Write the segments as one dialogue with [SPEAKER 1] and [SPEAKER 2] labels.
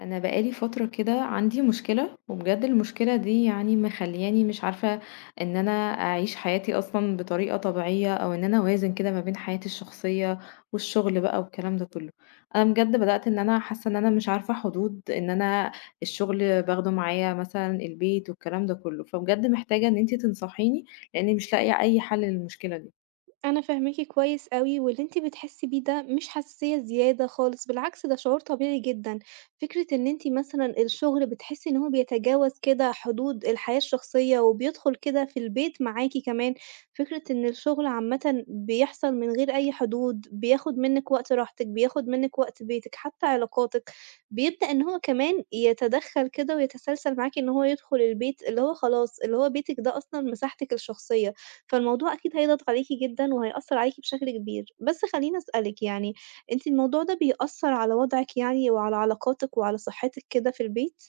[SPEAKER 1] انا بقالي فتره كده عندي مشكله وبجد المشكله دي يعني مخلياني مش عارفه ان انا اعيش حياتي اصلا بطريقه طبيعيه او ان انا اوازن كده ما بين حياتي الشخصيه والشغل بقى والكلام ده كله، انا بجد بدات ان انا حاسه ان انا مش عارفه حدود ان انا الشغل باخده معايا مثلا البيت والكلام ده كله، فبجد محتاجه ان انتي تنصحيني لاني مش لاقيه اي حل للمشكله دي.
[SPEAKER 2] أنا فاهماكِ كويس أوي، واللي أنتِ بتحسّي بيه ده مش حساسية زيادة خالص، بالعكس ده شعور طبيعي جدًا. فكرة إن أنتِ مثلًا الشغل بتحسّي إن هو بيتجاوز كده حدود الحياة الشخصية وبيدخل كده في البيت معاكِ كمان، فكرة إن الشغل عامةً بيحصل من غير أي حدود، بياخد منِّك وقت راحتِك، بياخد منِّك وقت بيتِك، حتى علاقاتِك، بيبدأ إن هو كمان يتدخّل كده ويتسلسل معاكِ إن هو يدخل البيت، اللي هو خلاص اللي هو بيتِك ده أصلًا مساحتِك الشخصية. فالموضوع أكيد هيضغط عليكِ جدًا وهيأثّر عليكِ بشكل كبير. بس خلّيني أسألِك يعني، أنتِ الموضوع ده بيأثّر على وضعِك يعني وعلى علاقاتِك وعلى صحتِك كده في البيت؟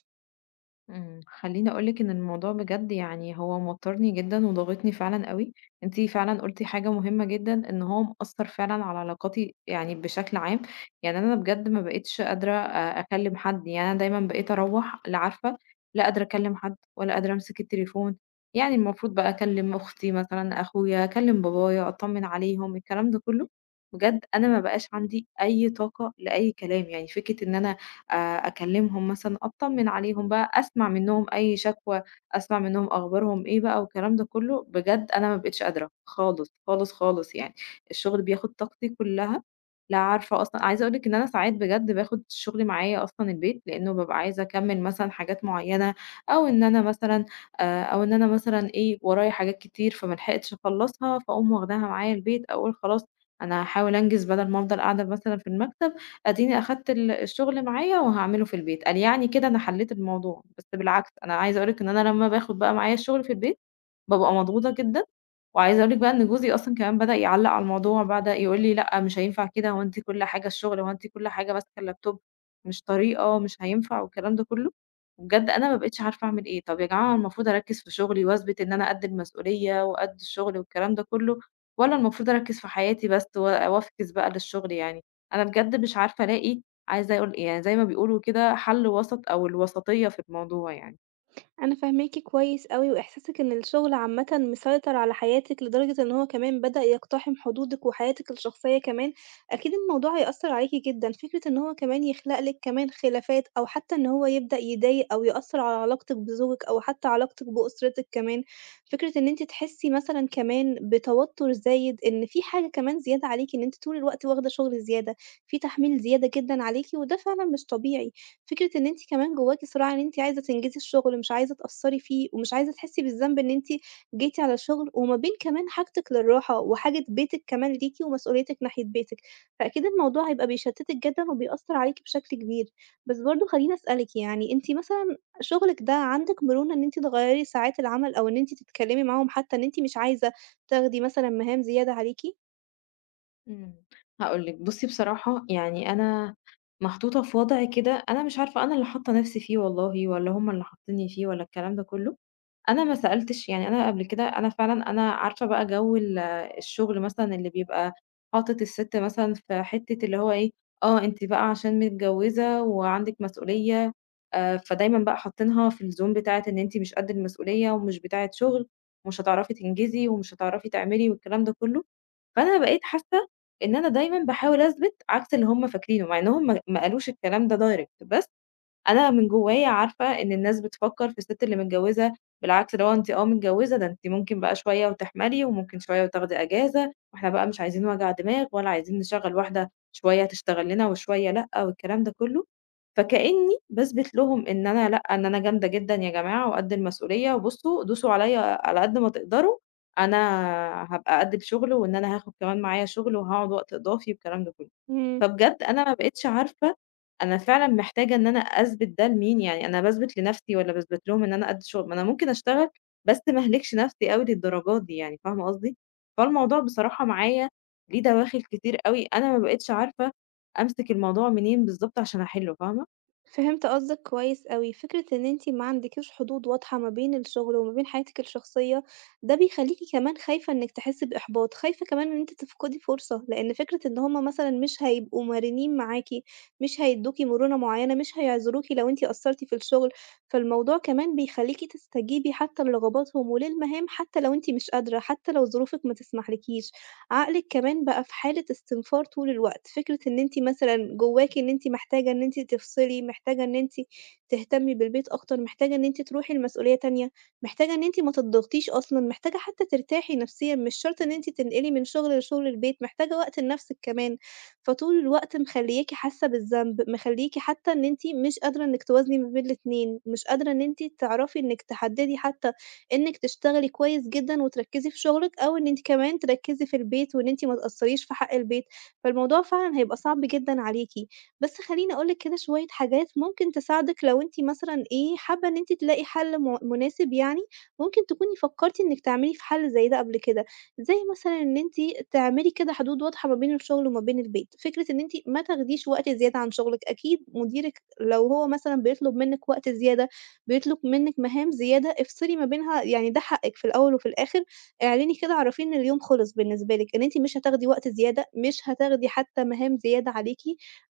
[SPEAKER 1] خلّيني أقول لِك إن الموضوع بجد يعني هو موتّرني جدًا وضاغطني فعلًا أوي، أنتِ فعلًا قُلتِ حاجة مهمة جدًا، إن هو مأثّر فعلًا على علاقاتي يعني بشكل عام، يعني أنا بجد ما بقيتش قادرة أكلّم حد، يعني أنا دايمًا بقيت أروّح لا عارفة لا قادرة أكلّم حد ولا قادرة أمسك التليفون، يعني المفروض بقى أكلّم أختي مثلًا، أخويا، أكلّم بابايا، أطمّن عليهم، الكلام ده كلّه، بجد أنا ما بقاش عندي أي طاقة لأي كلام، يعني فكرة إن أنا آآ أكلمهم مثلًا، أطمن عليهم بقى، أسمع منهم أي شكوى، أسمع منهم أخبارهم إيه بقى والكلام ده كله، بجد أنا ما بقيتش قادرة خالص، خالص، خالص يعني، الشغل بياخد طاقتي كلها، لا عارفة أصلًا عايزة أقول لِك إن أنا ساعات بجد باخد الشغل معايا أصلًا البيت، لإنه بابقى عايزة أكمل مثلًا حاجات معينة، أو إن أنا مثلًا أو إن أنا مثلًا إيه، ورايا حاجات كتير فما لحقتش أخلصها، فاقوم واخداها معايا البيت، أقول خلاص أنا هاحاول أنجز بدل ما أفضل قاعدة مثلًا في المكتب. أديني أخدت الشغل معايا وهاعمله في البيت، قال يعني كده أنا حليت الموضوع، بس بالعكس أنا عايزة أقول لِك إن أنا لمّا باخد بقى معايا الشغل في البيت، بابقى مضغوطة جدًا، وعايزة أقول لِك بقى إن جوزي أصلًا كمان بدأ يعلّق على الموضوع، بدأ يقول لي: "لأ مش هينفع كده، هو أنتِ كل حاجة الشغل، هو أنتِ كل حاجة ماسكة اللابتوب، مش طريقة، مش هينفع." والكلام ده كله، وبجد أنا ما بقيتش عارفة أعمل إيه، طب يا جماعة أنا المفروض أركّز في شغلي وأثبت إن أنا قد المسؤولية وقد الشغل والكلام ده كله، والّا المفروض أركّز في حياتي بس وافكس بقى للشغل يعني؟ أنا بجد مش عارفة ألاقي عايزة أقول ايه يعني زي ما بيقولوا كده حل وسط أو الوسطية في الموضوع يعني.
[SPEAKER 2] أنا فاهماكِ كويس أوي، وإحساسِك إن الشغل عامةً مسيطر على حياتِك لدرجة إن هو كمان بدأ يقتحم حدودِك وحياتِك الشخصية كمان، أكيد الموضوع هيأثّر عليكِ جدًا. فكرة إن هو كمان يخلق لِك كمان خلافات أو حتى إن هو يبدأ يضايق أو يأثّر على علاقتِك بزوجِك أو حتى علاقتِك بأسرتِك كمان، فكرة إن أنتِ تحسّي مثلًا كمان بتوتر زايد، إن في حاجة كمان زيادة عليكِ، إن أنتِ طول الوقت واخدة شغل زيادة، في تحميل زيادة جدًا عليكِ، وده فعلًا مش طبيعي. فكرة إن أنتِ كمان جواكِ صراع إن أنتِ عايزة تنجزي الشغل، مش عايزة تقصّري فيه، ومش عايزة تحسّي بالذنب إن أنتِ جيتِ على الشغل، وما بين كمان حاجتِك للراحة، وحاجة بيتِك كمان ليكِ، ومسؤوليتِك ناحية بيتِك، فأكيد الموضوع هيبقى بيشتتِك جدًا وبيأثّر عليكِ بشكل كبير. بس برضه خلّيني أسألِك يعني أنتِ مثلًا شغلِك ده عندِك مرونة إن أنتِ تغيّري ساعات العمل، أو إن أنتِ تتكلمي معاهم حتى إن أنتِ مش عايزة تاخدي مثلًا مهام زيادة عليكِ؟
[SPEAKER 1] إمم، هاقول لِك بُصّي بصراحة يعني أنا محطوطة في وضع كده أنا مش عارفة أنا اللي حاطة نفسي فيه والله والّا هُم اللي حاطينّي فيه والّا الكلام ده كلّه. أنا ما سألتش، يعني أنا قبل كده أنا فعلًا أنا عارفة بقى جو ال الشغل مثلًا اللي بيبقى حاطط السِت مثلًا في حتّة اللي هو إيه، آه أنتِ بقى عشان متجوّزة وعندِك مسؤولية، فدايمًا بقى حاطينها في الzone بتاعة إن أنتِ مش قد المسؤولية ومش بتاعة شغل، ومش هتعرفي تنجزي ومش هتعرفي تعملي والكلام ده كُلّه، فأنا بقيت حاسة إن أنا دايمًا باحاول أثبت عكس اللي هُم فاكرينه، مع إنهم ما قالوش الكلام ده direct بس أنا من جوايا عارفة إن الناس بتفكّر في الست اللي متجوّزة بالعكس، اللي هو أنتِ آه متجوّزة، ده أنتِ ممكن بقى شوية وتحملي، وممكن شوية وتاخدي أجازة، وإحنا بقى مش عايزين وجع دماغ، ولا عايزين نشغّل واحدة شوية تشتغل لنا وشوية لأ، والكلام ده كلّه. فكإنّي باثبت لهم إن أنا لأ، إن أنا جامدة جدًا يا جماعة وقد المسؤولية، وبُصّوا دوسوا عليّا على قد ما تقدروا، أنا هابقى قد الشغل، وإن أنا هاخد كمان معايا شغل، وهاقعد وقت إضافي والكلام ده كلّه.
[SPEAKER 2] إمم.
[SPEAKER 1] فبجد أنا ما بقيتش عارفة أنا فعلًا محتاجة إن أنا أثبت ده لمين، يعني أنا باثبت لنفسي والّا باثبت لهم إن أنا قد الشغل؟ ما أنا ممكن أشتغل بس ما اهلكش نفسي أوي للدرجة دي يعني، فاهمة قصدي؟ فالموضوع بصراحة معايا ليه دواخل كتير أوي، أنا ما بقيتش عارفة أمسك الموضوع منين بالضبط عشان أحلّه، فاهمة؟
[SPEAKER 2] فهمت قصدِك كويس أوي، فكرة إن أنتِ ما عندكيش حدود واضحة ما بين الشغل وما بين حياتِك الشخصية، ده بيخلّيكِ كمان خايفة إنِّك تحسّي بإحباط، خايفة كمان إن أنتِ تفقدي فرصة، لإن فكرة إن هُم مثلًا مش هيبقوا مرنين معاكِ، مش هيدّوكِ مرونة معيّنة، مش هيعذروكِ لو أنتِ قصّرتِ في الشغل، فالموضوع كمان بيخلّيكِ تستجيبي حتى لرغباتهم وللمهام حتى لو أنتِ مش قادرة، حتى لو ظروفِك ما تسمحلكيش. عقلِك كمان بقى في حالة استنفار طول الوقت، فكرة إن أنتِ مثلًا جواكِ إن أنتِ محتاجة إن أنتِ تفصلي، محتاجة إن أنتِ تهتمي بالبيت أكتر، محتاجة إن أنتِ تروحي لمسؤولية تانية، محتاجة إن أنتِ ما تضغطيش أصلًا، محتاجة حتى ترتاحي نفسيًا، مش شرط إن أنتِ تنقلي من شغل لشغل البيت، محتاجة وقت لنفسِك كمان، فطول الوقت مخلياكِ حاسة بالذنب، مخليكِ حتى إن أنتِ مش قادرة إنِك توازني ما بين الاتنين، مش قادرة إن أنتِ تعرفي إنِك تحددي حتى إنِّك تشتغلي كويس جدًا وتركّزي في شغلِك، أو إن أنتِ كمان تركّزي في البيت وإن أنتِ ما تقصّريش في حق البيت، فالموضوع فعلًا هيبقى صعب جدًا عليكِ. بس خلّيني أقول لِك كده شوية حاجات ممكن تساعدِك لو أنتِ مثلًا إيه، حابة إن أنتِ تلاقي حَل مناسب يعني، ممكن تكوني فكّرتِ إنِّك تعملي في حَل زي ده قبل كده، زي مثلًا إن أنتِ تعملي كده حدود واضحة ما بين الشغل وما بين البيت، فكرة إن أنتِ ما تاخديش وقت زيادة عن شغلِك، أكيد مديرِك لو هو مثلًا بيطلب منِّك وقت زيادة، بيطلب منِّك مهام زيادة، افصلي ما بينها، يعني ده حقِّك في الأول وفي الآخر، اعلني كده اعرفيه إن اليوم خلص بالنسبة لِك، إن أنتِ مش هتاخدي وقت زيادة، مش هتاخدي حتى مهام زيادة عليكِ،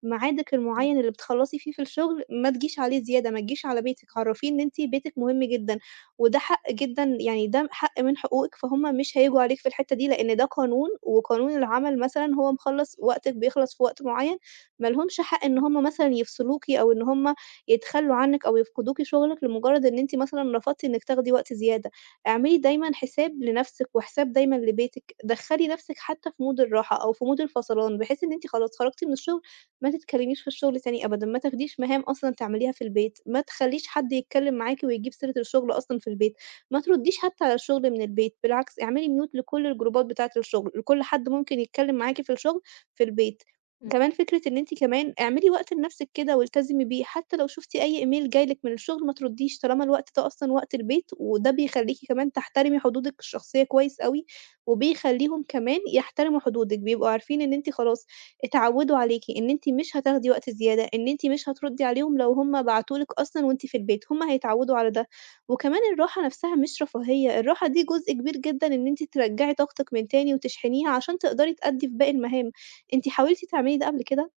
[SPEAKER 2] ميعادِك
[SPEAKER 1] إمم،
[SPEAKER 2] المعيّن اللي بتخلّصي فيه في الشغل ما تجيش عليه زيادة، ما تجيش على بيتِك، عرّفيه إن أنتِ بيتِك مهم جدًا، وده حق جدًا يعني ده حق من حقوقِك، فهُم مش هييجوا عليكِ في الحتّة دي، لإن ده قانون، وقانون العمل مثلًا هو مخلّص وقتِك بيخلص في وقت معيّن، ما لهمش حق إن هُم مثلًا يفصلوكِ أو إن هُم يتخلّوا عنِّك أو يفقدوكِ شغلِك لمجرد إن أنتِ مثلًا رفضتِ إنِّك تاخدي وقت زيادة، اعملي دايمًا حساب لنفسِك وحساب دايمًا لبيتِك، دخّلي نفسِك حتى في mood الراحة أو في mood الفصلان، بحيث إن أنتِ خلاص خرجتِ من الشغل ما تتكلميش في الشغل تاني أبدًا، ما تاخديش مهام أصلًا تعمليها في البيت، ما تخلّيش حد يتكلم معاكِ ويجيب سيرة الشغل أصلًا في البيت، ما ترديش حتى على الشغل من البيت، بالعكس اعملي mute لكل الجروبات بتاعة الشغل، لكل حد ممكن يتكلم معاكِ في الشغل في البيت.
[SPEAKER 1] إمم.
[SPEAKER 2] كمان فكرة إن أنتِ كمان اعملي وقت لنفسِك كده والتزمي بيه، حتى لو شُفتِ أي إيميل جاي لِك من الشغل ما تردّيش، طالما الوقت ده أصلًا وقت البيت، وده بيخلّيكِ كمان تحترمي حدودِك الشخصية كويس أوي، وبيخلّيهم كمان يحترموا حدودِك، بيبقوا عارفين إن أنتِ خلاص اتعوّدوا عليكِ، إن أنتِ مش هتاخدي وقت زيادة، إن أنتِ مش هتردّي عليهم لو هُم بعتوا لِك أصلًا وأنتِ في البيت، هُم هيتعوّدوا على ده. وكمان الراحة نفسها مش رفاهية، الراحة دي جزء كبير جدًا إن أنتِ ترجّعي طاقتِك من تاني وتشحنيها عشان تقدري تأدّي في باقي المهام. أنتِ حاولتِ تعملي ده قبل كده؟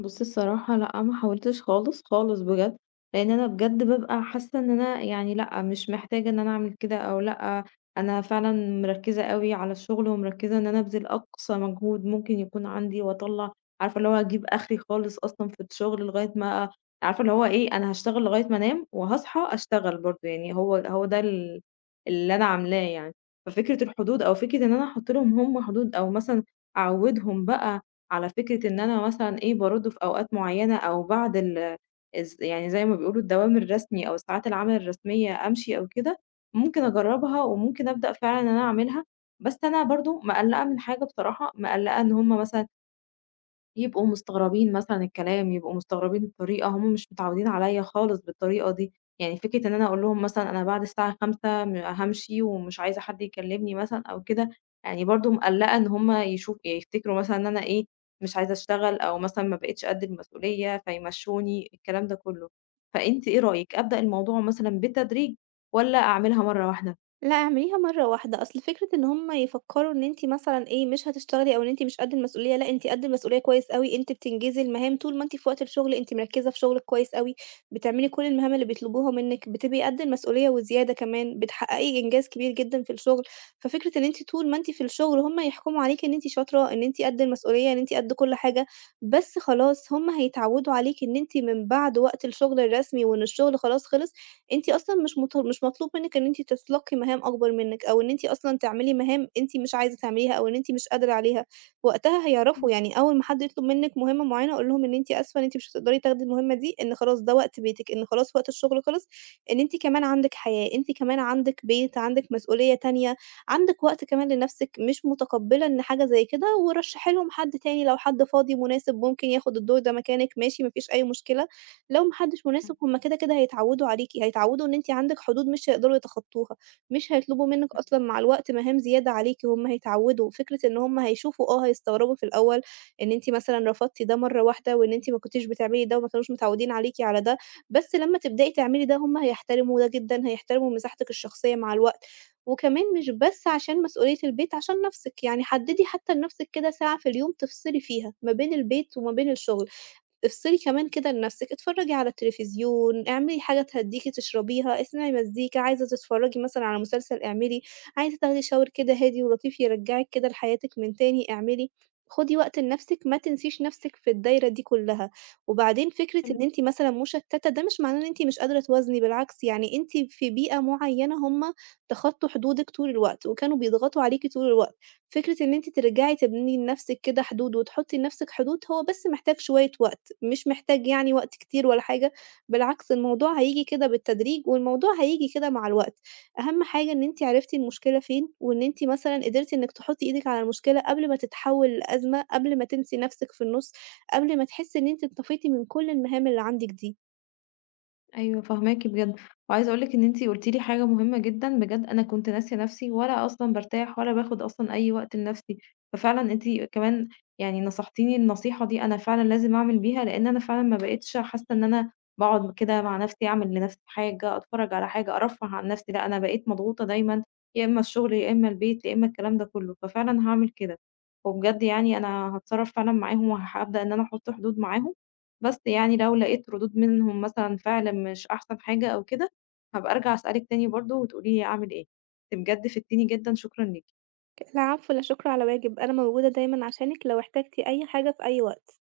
[SPEAKER 1] بُصّي الصراحة لأ، ما حاولتش خالص، خالص بجد، لإن أنا بجد بابقى حاسة إن أنا يعني لأ، مش محتاجة إن أنا أعمل كده أو لأ، أنا فعلًا مركّزة أوي على الشغل ومركّزة إن أنا أبذل أقصى مجهود ممكن يكون عندي وأطلّع عارفة اللي هو أجيب آخري خالص أصلًا في الشغل لغاية ما عارفة اللي هو إيه، أنا هاشتغل لغاية ما أنام وهاصحى أشتغل برضه، يعني هو ده اللي أنا عاملاه يعني. ففكرة الحدود أو فكرة إن أنا أحُط لهم هم حدود أو مثلًا أعوّدهم بقى على فكرة إن أنا مثلًا إيه، بارُدّ في أوقات معيّنة أو بعد ال الز يعني زي ما بيقولوا الدوام الرسمي أو ساعات العمل الرسمية أمشي أو كده، ممكن أجرّبها وممكن أبدأ فعلًا إن أنا أعملها، بس أنا برضه مقلّقة من حاجة بصراحة، مقلّقة إن هُم مثلًا يبقوا مستغربين مثلًا الكلام، يبقوا مستغربين الطريقة، هم مش متعودين عليَّ خالص بالطريقة دي، يعني فكرة إن أنا أقول لهم مثلًا أنا بعد الساعة 17:00 م هامشي ومش عايزة حد يكلمني مثلًا أو كده، يعني برضه مقلقة إن هم يشوف يفتكروا مثلًا إن أنا إيه، مش عايزة أشتغل أو مثلًا ما بقيتش قد المسؤولية فيمشوني، الكلام ده كله. فأنتِ إيه رأيك، أبدأ الموضوع مثلًا بالتدريج والّا أعملها مرة واحدة؟
[SPEAKER 2] لأ اعمليها مرّة واحدة، أصل فكرة إن هُم يفكّروا إن أنتِ مثلًا إيه، مش هتشتغلي أو إن أنتِ مش قد المسؤولية، لأ أنتِ قد المسؤولية كويس أوي، أنتِ بتنجزي المهام طول ما أنتِ في وقت الشغل أنتِ مركّزة في شغلِك كويس أوي، بتعملي كل المهام اللي بيطلبوها منِّك، بتبقي قد المسؤولية وزيادة كمان، بتحققي إنجاز كبير جدًا في الشغل، ففكرة إن أنتِ طول ما أنتِ في الشغل هُم يحكموا عليكِ إن أنتِ شاطرة، إن أنتِ قد المسؤولية، إن أنتِ قد كل حاجة، بس خلاص هُم هيتعوّدوا عليكِ إن أنتِ من بعد وقت الشغل الرسمي وإن الشغل خلاص خلص أنتِ أصلًا مش مطلوب منِّك إن أنتِ تتلقي مهام أكبر منِّك، أو إن أنتِ أصلًا تعملي مهام أنتِ مش عايزة تعمليها، أو إن أنتِ مش قادرة عليها، وقتها هيعرفوا يعني أول ما حد يطلب منِّك مهمة معينة قولي لهم إن أنتِ آسفة إن أنتِ مش هتقدري تاخدي المهمة دي، إن خلاص ده وقت بيتِك، إن خلاص وقت الشغل خلص، إن أنتِ كمان عندِك حياة، أنتِ كمان عندِك بيت، عندِك مسؤولية تانية، عندِك وقت كمان لنفسِك، مش متقبلة إن حاجة زي كده، ورشحي لهم حد تاني لو حد فاضي مناسب ممكن ياخد الدور ده مكانِك، ماشي ما فيش أي مشكلة. لو ما حدش مناسب هم كده، كده هيتعوّدوا عليكِ، هيتعوّدوا إن أنتِ عندِك حدود مش هيقدروا يتخطّوها، مش هيطلبوا منِّك أصلًا مع الوقت مهام زيادة عليكِ، هم هيتعوّدوا، فكرة إن هم هيشوفوا آه، هيستغربوا في الأول إن أنتِ مثلًا رفضتِ ده مرّة واحدة وإن أنتِ ما كنتيش بتعملي ده وما كانوش متعوّدين عليكِ على ده، بس لمّا تبدئي تعملي ده هم هيحترموا ده جدًا، هيحترموا مساحتِك الشخصية مع الوقت، وكمان مش بس عشان مسؤولية البيت، عشان نَفْسِك، يعني حدّدي حتى لنَفْسِك كده ساعة في اليوم تفصلي فيها ما بين البيت وما بين الشغل، افصلي كمان كده لنفسِك، اتفرّجي على التلفزيون، اعملي حاجة تهدّيكِ تشربيها، اسمعي مزيكا، عايزة تتفرّجي مثلًا على مسلسل اعملي، عايزة تاخدي shower كده هادي ولطيف يرجّعِك كده لحياتِك من تاني اعملي، خُدي وقت لنفسِك، ما تنسيش نفسِك في الدايرة دي كلّها. وبعدين فكرة
[SPEAKER 1] إمم.
[SPEAKER 2] إن أنتِ مثلًا مُشتّتة ده مش معناه إن أنتِ مش قادرة توازني، بالعكس يعني أنتِ في بيئة معيّنة هُم تخطّوا حدودِك طول الوقت، وكانوا بيضغطوا عليكِ طول الوقت. فكرة إن أنتِ ترجعي تبني لنفسِك كده حدود وتحطّي لنفسِك حدود، هو بس محتاج شوية وقت، مش محتاج يعني وقت كتير ولا حاجة، بالعكس الموضوع هييجي كده بالتدريج، والموضوع هييجي كده مع الوقت. أهم حاجة إن أنتِ عرفتِ المشكلة فين، وإن أنتِ مثلًا قدرتِ إنِّك تحطّي إيدِك على المشكلة قبل ما تتحول لأزمة، قبل ما تنسي نفسِك في النُص، قبل ما تحسّي إن أنتِ انطفيتِ من كل المهام اللي عندِك دي.
[SPEAKER 1] أيوه فاهماكِ بجد، وعايزة أقول لِك إن أنتِ قُلتِ لي حاجة مهمة جدًا، بجد أنا كنت ناسية نفسي ولا أصلًا بارتاح ولا باخد أصلًا أي وقت لنفسي، ففعلًا أنتِ كمان يعني نصحتيني النصيحة دي أنا فعلًا لازم أعمل بيها، لإن أنا فعلًا ما بقيتش حاسة إن أنا باقعد كده مع نفسي أعمل لنفسي حاجة، أتفرج على حاجة، أرفّه عن نفسي، لأ أنا بقيت مضغوطة دايمًا يا إما الشغل يا إما البيت يا إما الكلام ده كله، ففعلًا هاعمل كده، وبجد يعني أنا هاتصرّف فعلًا معاهم وهابدأ إن أنا أحط حدود معاهم. بس يعني لو لقيت ردود منهم مثلًا فعل مش أحسن حاجة أو كده، هابقى أرجع أسألِك تاني برضه وتقولي لي أعمل إيه. أنتِ بجد فدتيني جدًا، شكرًا ليكِ.
[SPEAKER 2] العفو، لا شكر على واجب، أنا موجودة دايمًا عشانِك لو احتجتِ أي حاجة في أي وقت.